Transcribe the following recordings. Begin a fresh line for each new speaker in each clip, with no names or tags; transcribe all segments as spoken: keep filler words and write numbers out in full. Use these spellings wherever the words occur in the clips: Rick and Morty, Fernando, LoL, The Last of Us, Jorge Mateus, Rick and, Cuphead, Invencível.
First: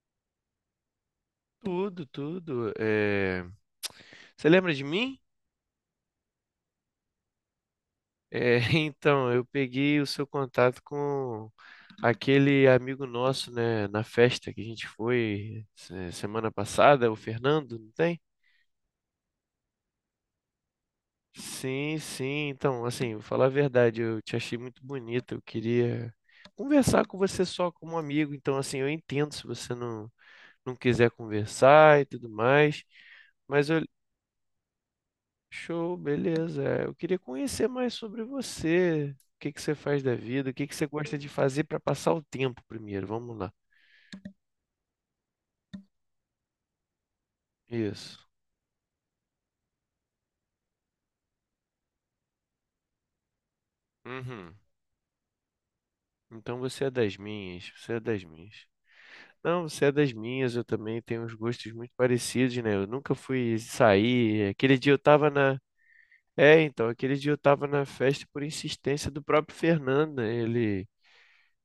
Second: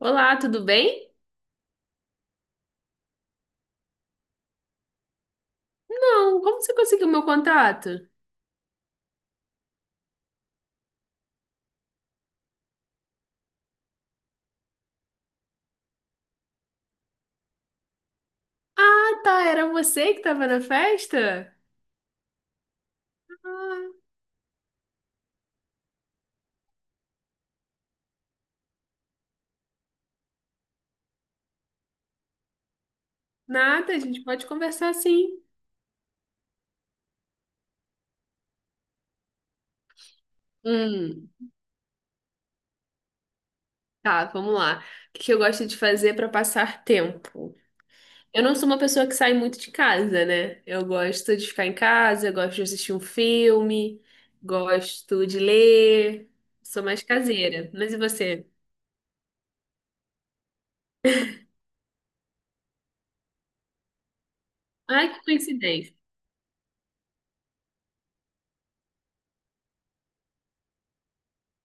Olá, tudo bem?
Tudo, tudo. É, Você lembra de mim?
Não, como você conseguiu meu contato?
É, Então, eu peguei o seu contato com aquele amigo nosso, né, na festa que a gente foi se- semana passada, o Fernando, não tem?
Ah, tá, era você que estava na festa?
Sim, sim. Então, assim, vou falar a verdade,
Ah,
eu te achei muito bonita. Eu queria conversar com você só como amigo. Então, assim, eu entendo se você não, não quiser conversar e tudo mais. Mas eu...
nada, a gente pode conversar sim.
Show, beleza. É, Eu queria conhecer mais sobre você. O que que você faz da vida? O que que você gosta de
Hum,
fazer para passar o tempo primeiro? Vamos lá.
tá, vamos lá. O que que eu gosto de fazer para passar tempo?
Isso.
Eu não sou uma pessoa que sai muito de casa, né? Eu gosto de ficar em casa, eu gosto de assistir um filme,
Uhum.
gosto de ler,
Então
sou
você é
mais
das minhas.
caseira. Mas
Você
e
é das
você?
minhas. Não, você é das minhas. Eu também tenho uns gostos muito parecidos, né? Eu nunca fui sair. Aquele dia eu
Ai, que
tava na...
coincidência.
É, então, aquele dia eu tava na festa por insistência do próprio Fernando, né? Ele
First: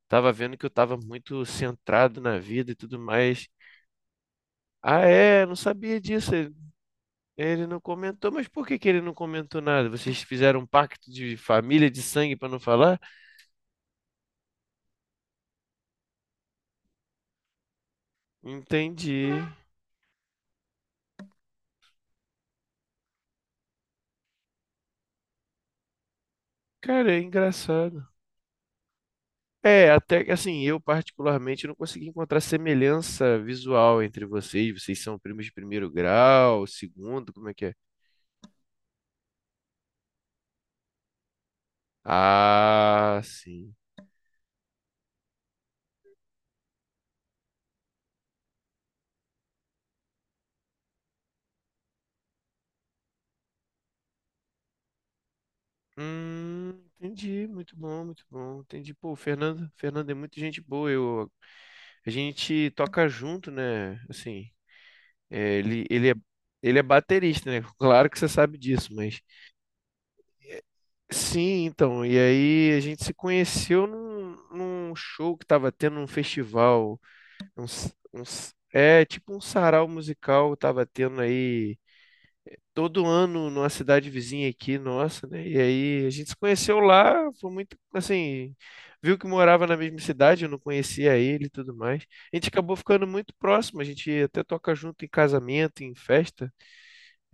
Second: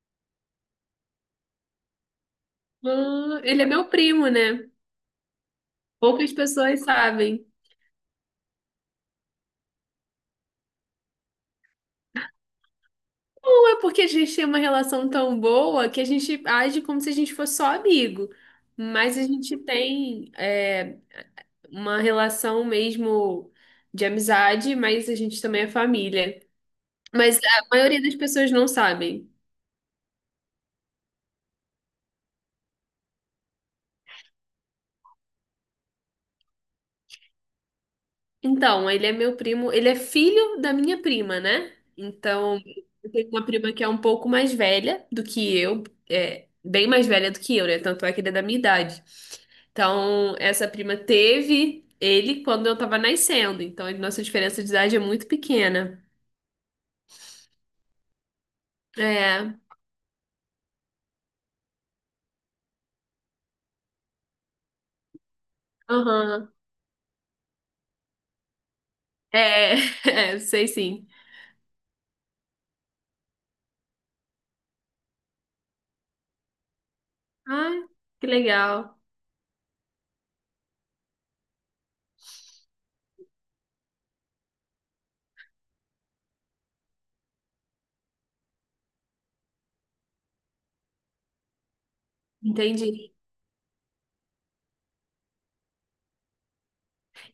tava vendo que eu tava muito centrado na vida e tudo
Ah,
mais.
ele é meu primo, né?
Ah, é, não sabia disso.
Poucas pessoas sabem.
Ele não comentou, mas por que que ele não comentou nada? Vocês fizeram um pacto de família, de sangue pra não falar?
Ou é porque a gente tem uma relação tão boa que a gente age como se a gente fosse só amigo. Mas a
Entendi.
gente tem é, uma relação mesmo de amizade, mas a gente também é família.
Cara, é
Mas a maioria
engraçado.
das pessoas não sabem.
É, até que assim, eu particularmente não consegui encontrar semelhança visual entre vocês. Vocês são primos de primeiro grau, segundo, como é que é?
Então, ele é meu primo, ele é filho da minha prima, né? Então, eu
Ah,
tenho uma prima
sim.
que é um pouco mais velha do que eu, é, bem mais velha do que eu, né? Tanto é que ele é da minha idade. Então, essa prima teve ele quando eu tava nascendo. Então, a nossa diferença de idade é muito pequena.
Hum, entendi. Muito bom, muito bom. Entendi. Pô, o
É,
Fernando, Fernando é muito gente boa. Eu, a gente toca junto, né? Assim. É, ele, ele é,
aham.
ele é baterista, né? Claro que você sabe disso, mas...
É, é,
é,
sei sim.
Sim, então. E aí a gente se conheceu num, num show que tava tendo num festival. Um
Ah,
s- um
que
s-
legal.
é, tipo um sarau musical tava tendo aí todo ano numa cidade vizinha aqui, nossa, né? E aí a gente se conheceu lá, foi muito, assim... Viu que morava na mesma cidade, eu não conhecia ele e tudo mais. A gente acabou ficando
Entendi.
muito próximo, a gente até toca junto em casamento, em festa.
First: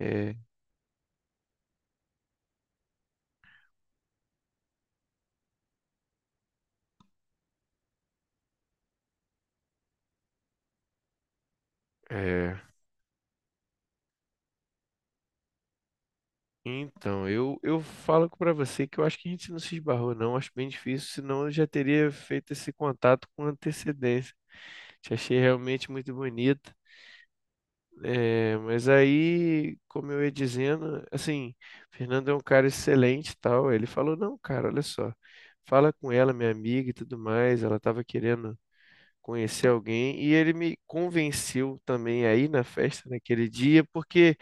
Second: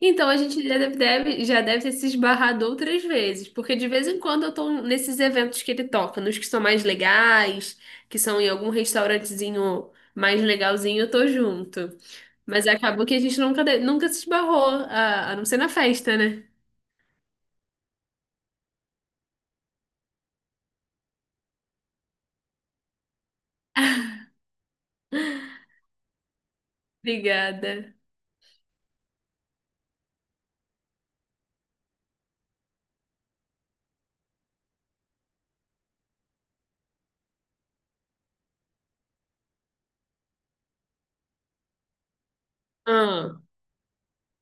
Então, a gente já deve, deve- já deve ter se esbarrado outras vezes, porque de vez em quando eu tô nesses eventos que ele toca, nos que são mais legais, que são em algum restaurantezinho mais legalzinho, eu tô junto.
É,
Mas acabou que a gente nunca, de- nunca se esbarrou, a, a não ser na festa, né?
então, eu, eu falo pra você que eu acho que a gente não se esbarrou, não. Acho bem difícil, senão eu já teria feito esse contato com antecedência. Te achei realmente muito bonita.
Obrigada.
É, mas aí, como eu ia dizendo, assim, Fernando é um cara excelente e tal. Ele falou: "Não, cara, olha só, fala com ela, minha amiga e tudo mais." Ela estava querendo conhecer alguém e ele me convenceu também aí na festa
Ah,
naquele dia, porque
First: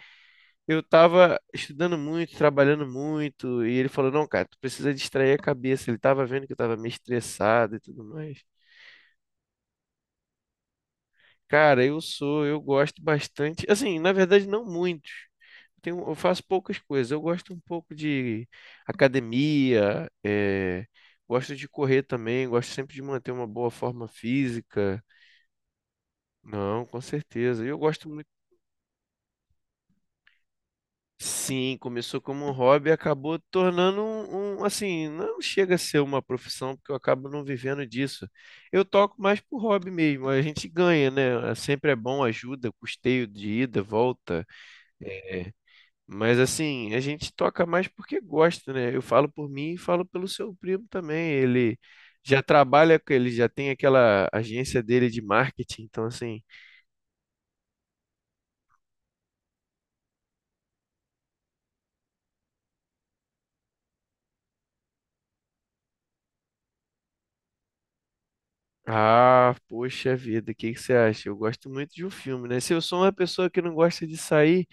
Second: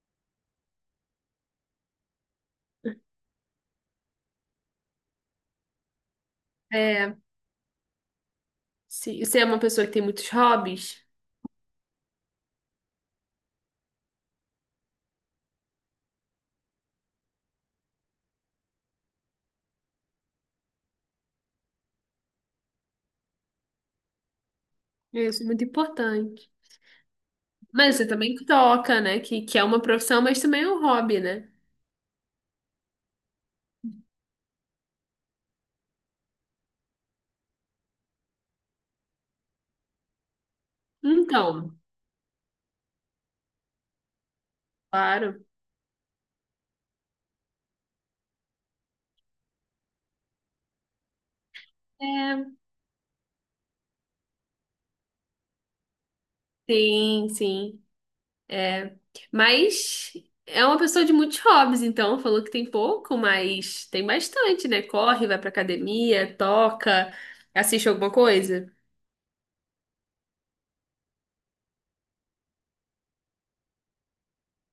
eu tava estudando muito, trabalhando muito, e ele falou: "Não, cara, tu precisa distrair a cabeça." Ele tava vendo que eu tava meio
é,
estressado e tudo mais.
se você é uma pessoa que tem muitos hobbies,
Cara, eu sou, eu gosto bastante. Assim, na verdade, não muito. Eu Tenho, eu faço poucas coisas. Eu gosto um pouco de academia, eh, gosto de correr também, gosto sempre de manter uma boa forma física.
isso é muito importante.
Não, com certeza. E eu
Mas você
gosto...
também toca, né? Que, que é uma profissão, mas também é um hobby, né?
Sim, começou como um hobby e acabou tornando um, um, assim, não chega a ser uma profissão, porque eu acabo não vivendo disso. Eu toco mais por hobby mesmo, a gente ganha, né? É,
Então,
Sempre é bom, ajuda, custeio de ida, volta.
claro.
É. Mas assim, a gente toca mais porque gosta, né? Eu falo por mim e falo pelo seu primo também. Ele já
É,
trabalha, com- ele já tem aquela agência dele de marketing, então assim...
sim, sim. Mas é uma pessoa de muitos hobbies, então falou que tem pouco, mas tem bastante, né? Corre, vai pra academia, toca, assiste alguma coisa.
Ah, poxa vida, o que que você acha? Eu gosto muito de um filme, né? Se eu sou uma pessoa que não gosta de sair,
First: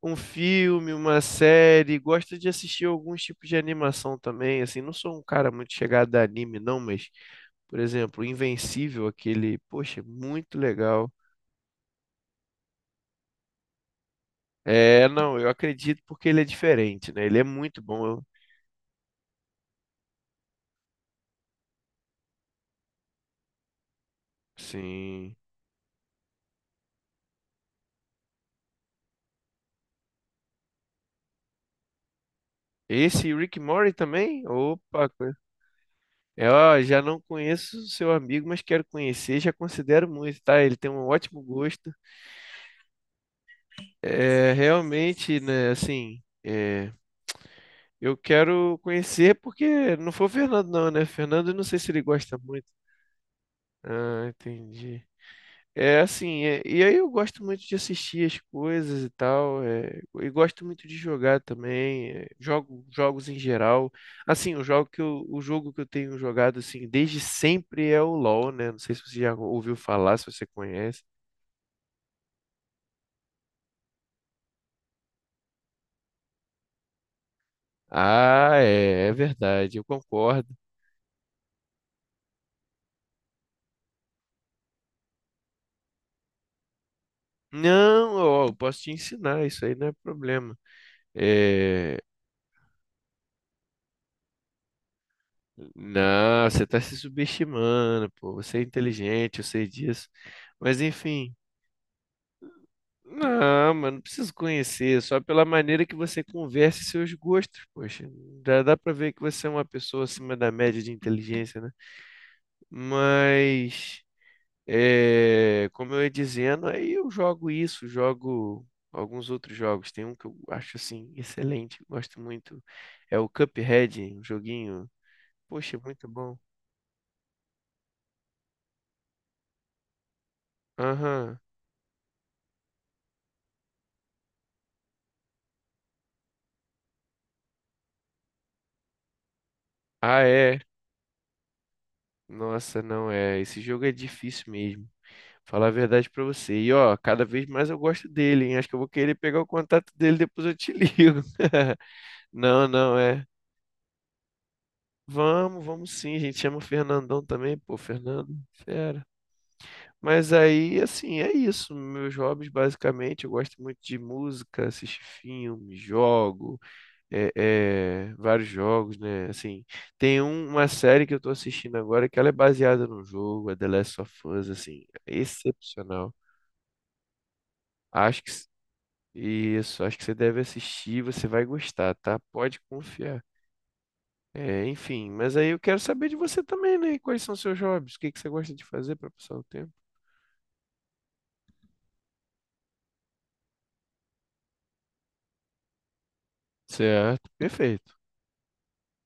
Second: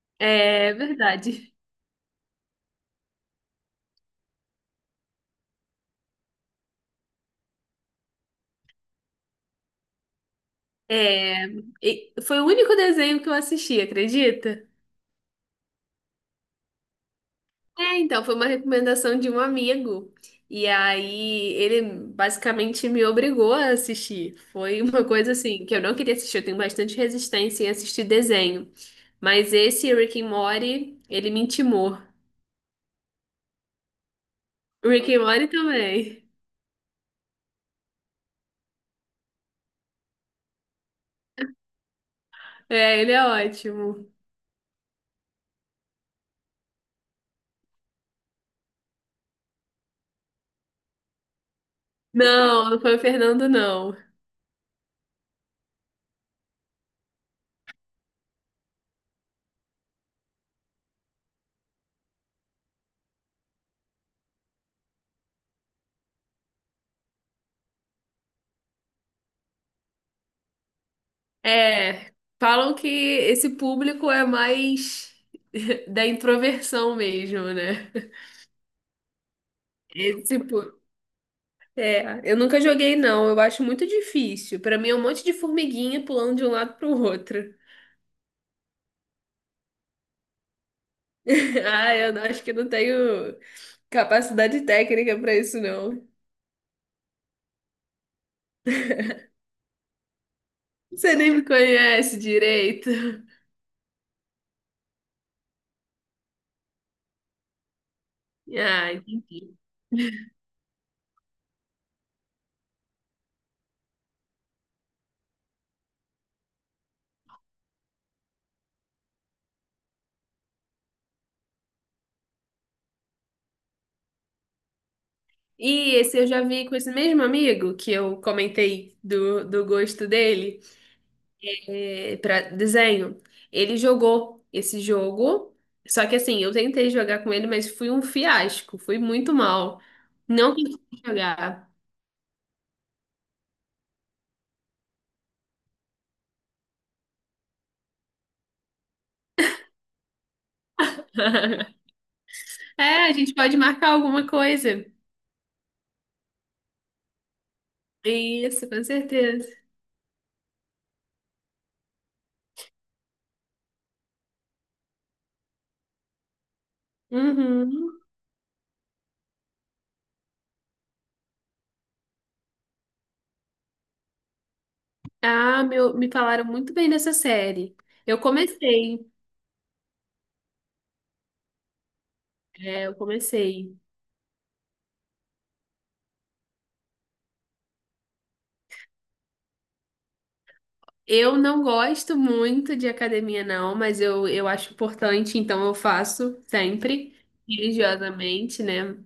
um
É
filme, uma
verdade.
série, gosto de assistir alguns tipos de animação também, assim, não sou um cara muito chegado a anime, não, mas, por exemplo, Invencível, aquele, poxa, muito legal.
É, e foi o único desenho que eu assisti, acredita?
É, não, eu acredito porque ele é diferente, né? Ele é muito
É,
bom,
então,
eu-
foi uma recomendação de um amigo. E aí ele basicamente me obrigou a assistir. Foi uma coisa
sim.
assim que eu não queria assistir, eu tenho bastante resistência em assistir desenho. Mas esse Rick and Morty, ele me intimou.
Esse Rick and também? Opa.
Rick and Morty também.
É, ó, já não conheço o seu amigo, mas quero conhecer, já considero muito, tá? Ele tem um ótimo gosto.
É, ele é ótimo.
É, realmente, né, assim, é, eu quero conhecer porque não foi o Fernando não, né? Fernando, eu não sei se ele gosta muito.
Não, não foi o Fernando, não.
Ah, entendi. É assim, é- e aí eu gosto muito de assistir as coisas e tal, é, e gosto muito de jogar também, é, jogo jogos em geral. Assim, o jogo que eu, o jogo que eu tenho jogado assim desde sempre é o LoL, né? Não sei se você já ouviu falar, se você conhece.
É, falam que esse público é mais da introversão mesmo, né?
Ah, é, é verdade, eu
Esse,
concordo.
é, eu nunca joguei, não. Eu acho muito difícil. Pra mim é um monte de formiguinha pulando de um lado pro outro.
Não, ó, eu posso te ensinar, isso aí não é problema.
Ah,
É,
eu não- Acho que não tenho capacidade técnica pra isso, não.
não, você está se subestimando, pô, você é inteligente, eu sei disso. Mas
Você nem
enfim.
me conhece direito.
Não, mano, não preciso conhecer, só pela maneira que você conversa e seus gostos, poxa. Já dá
Ah,
pra ver que você é
entendi.
uma pessoa acima da média de inteligência, né? Mas, é, como eu ia dizendo, aí eu jogo isso, jogo alguns outros jogos. Tem um que eu acho, assim, excelente, gosto muito. É o Cuphead, um joguinho, poxa,
E
muito
esse eu
bom.
já vi com esse mesmo amigo que eu comentei do, do gosto dele,
Aham.
é, para desenho. Ele jogou esse jogo, só que assim, eu tentei jogar com ele, mas fui um fiasco, fui muito mal.
Ah,
Não
é.
consegui jogar.
Nossa, não é? Esse jogo é difícil mesmo. Falar a verdade pra você. E ó, cada vez mais eu gosto dele, hein? Acho que eu vou querer pegar o contato dele, depois eu te ligo. Não, não,
É, a
é.
gente pode marcar alguma coisa.
Vamos, vamos sim, a gente. Chama o Fernandão também, pô, Fernando,
Isso, com
fera.
certeza.
Mas aí, assim, é isso. Meus hobbies, basicamente, eu gosto muito de música, assistir filme, jogo, é,
Uhum.
é, vários jogos, né? Assim, tem um- uma série que eu tô assistindo agora que ela é baseada num jogo, a The Last of Us, assim,
Ah, meu, me
excepcional.
falaram muito bem dessa série. Eu
Acho que
comecei,
Isso, acho que você deve assistir, você vai gostar, tá? Pode
é, eu
confiar.
comecei.
É, enfim, mas aí eu quero saber de você também, né? Quais são seus hobbies? O que que você gosta de fazer para passar o tempo?
Eu não gosto muito de academia, não, mas eu, eu acho importante, então eu faço sempre,
Certo, perfeito.
religiosamente, né?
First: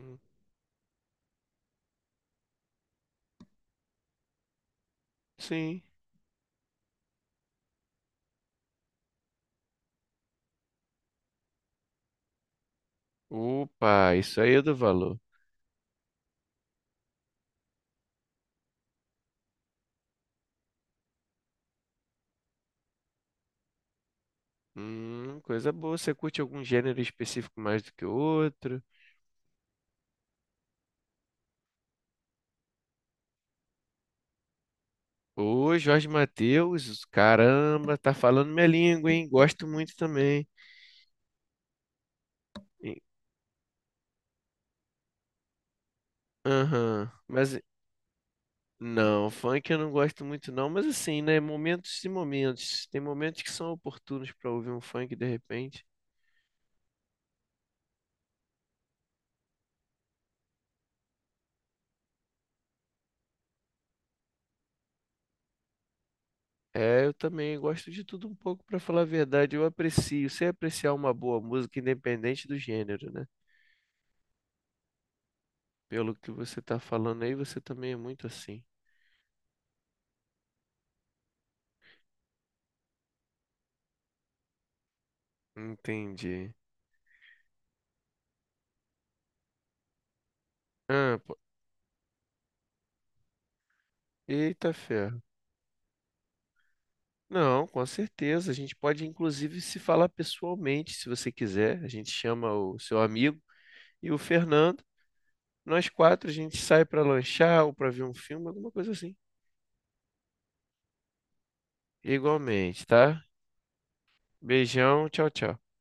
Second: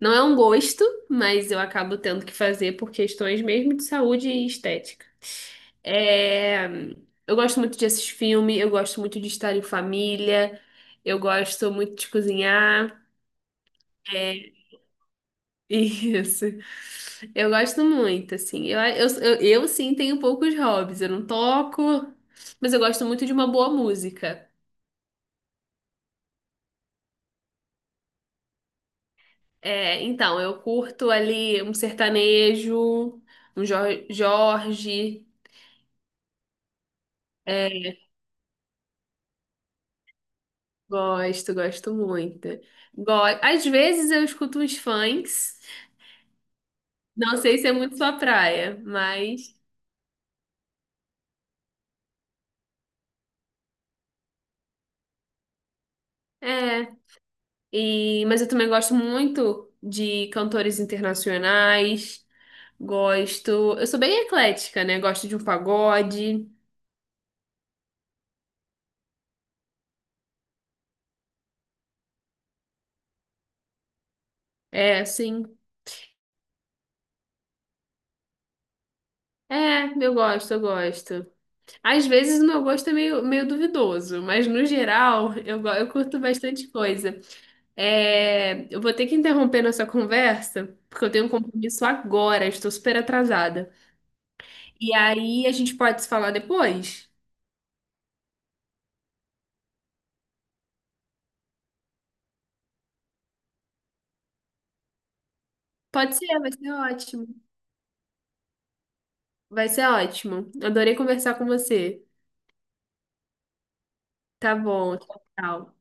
Não é um gosto, mas eu acabo tendo que fazer por questões mesmo de saúde e estética.
Sim.
É, eu gosto muito de assistir filme, eu gosto muito de estar em família, eu gosto muito de cozinhar.
Opa, isso
É,
aí é do valor.
isso. Eu gosto muito, assim. Eu, eu, eu, eu, sim, tenho poucos hobbies, eu não toco, mas eu gosto muito de uma boa música.
Hum, coisa boa. Você curte algum gênero específico mais do que outro?
É, então, eu curto ali um sertanejo, um Jor- Jorge.
Ô, Jorge Mateus,
É,
caramba, tá falando minha língua, hein? Gosto muito também.
gosto, gosto muito.
E-
Go- Às vezes eu escuto uns funks.
Aham.
Não
Mas...
sei se é muito sua praia,
Não,
mas
funk eu não gosto muito não, mas assim, né, momentos e momentos. Tem momentos que são oportunos pra ouvir um funk de repente.
é. E, mas eu também gosto muito de cantores internacionais. Gosto. Eu sou bem eclética, né? Gosto de um pagode.
É, eu também gosto de tudo um pouco, pra falar a verdade. Eu aprecio, sei apreciar uma boa música independente do gênero, né?
É, sim.
Pelo que você tá falando aí, você também é muito assim.
É, eu gosto, eu gosto. Às vezes o meu gosto é meio, meio duvidoso, mas no geral eu, go- eu curto
Entendi.
bastante coisa. É, eu vou ter que interromper nossa conversa, porque eu
Ah,
tenho um
pô.
compromisso agora, estou super atrasada.
Eita
E
ferro.
aí a gente pode se falar depois?
Não, com certeza. A gente pode inclusive se falar pessoalmente, se você quiser. A gente chama o seu amigo e o Fernando. Nós
Pode
quatro, a
ser, vai
gente
ser
sai pra
ótimo.
lanchar ou pra ver um filme, alguma coisa assim.
Vai ser ótimo. Adorei conversar com você.
Igualmente, tá?
Tá bom,
Beijão,
tchau.
tchau, tchau.
Tchau.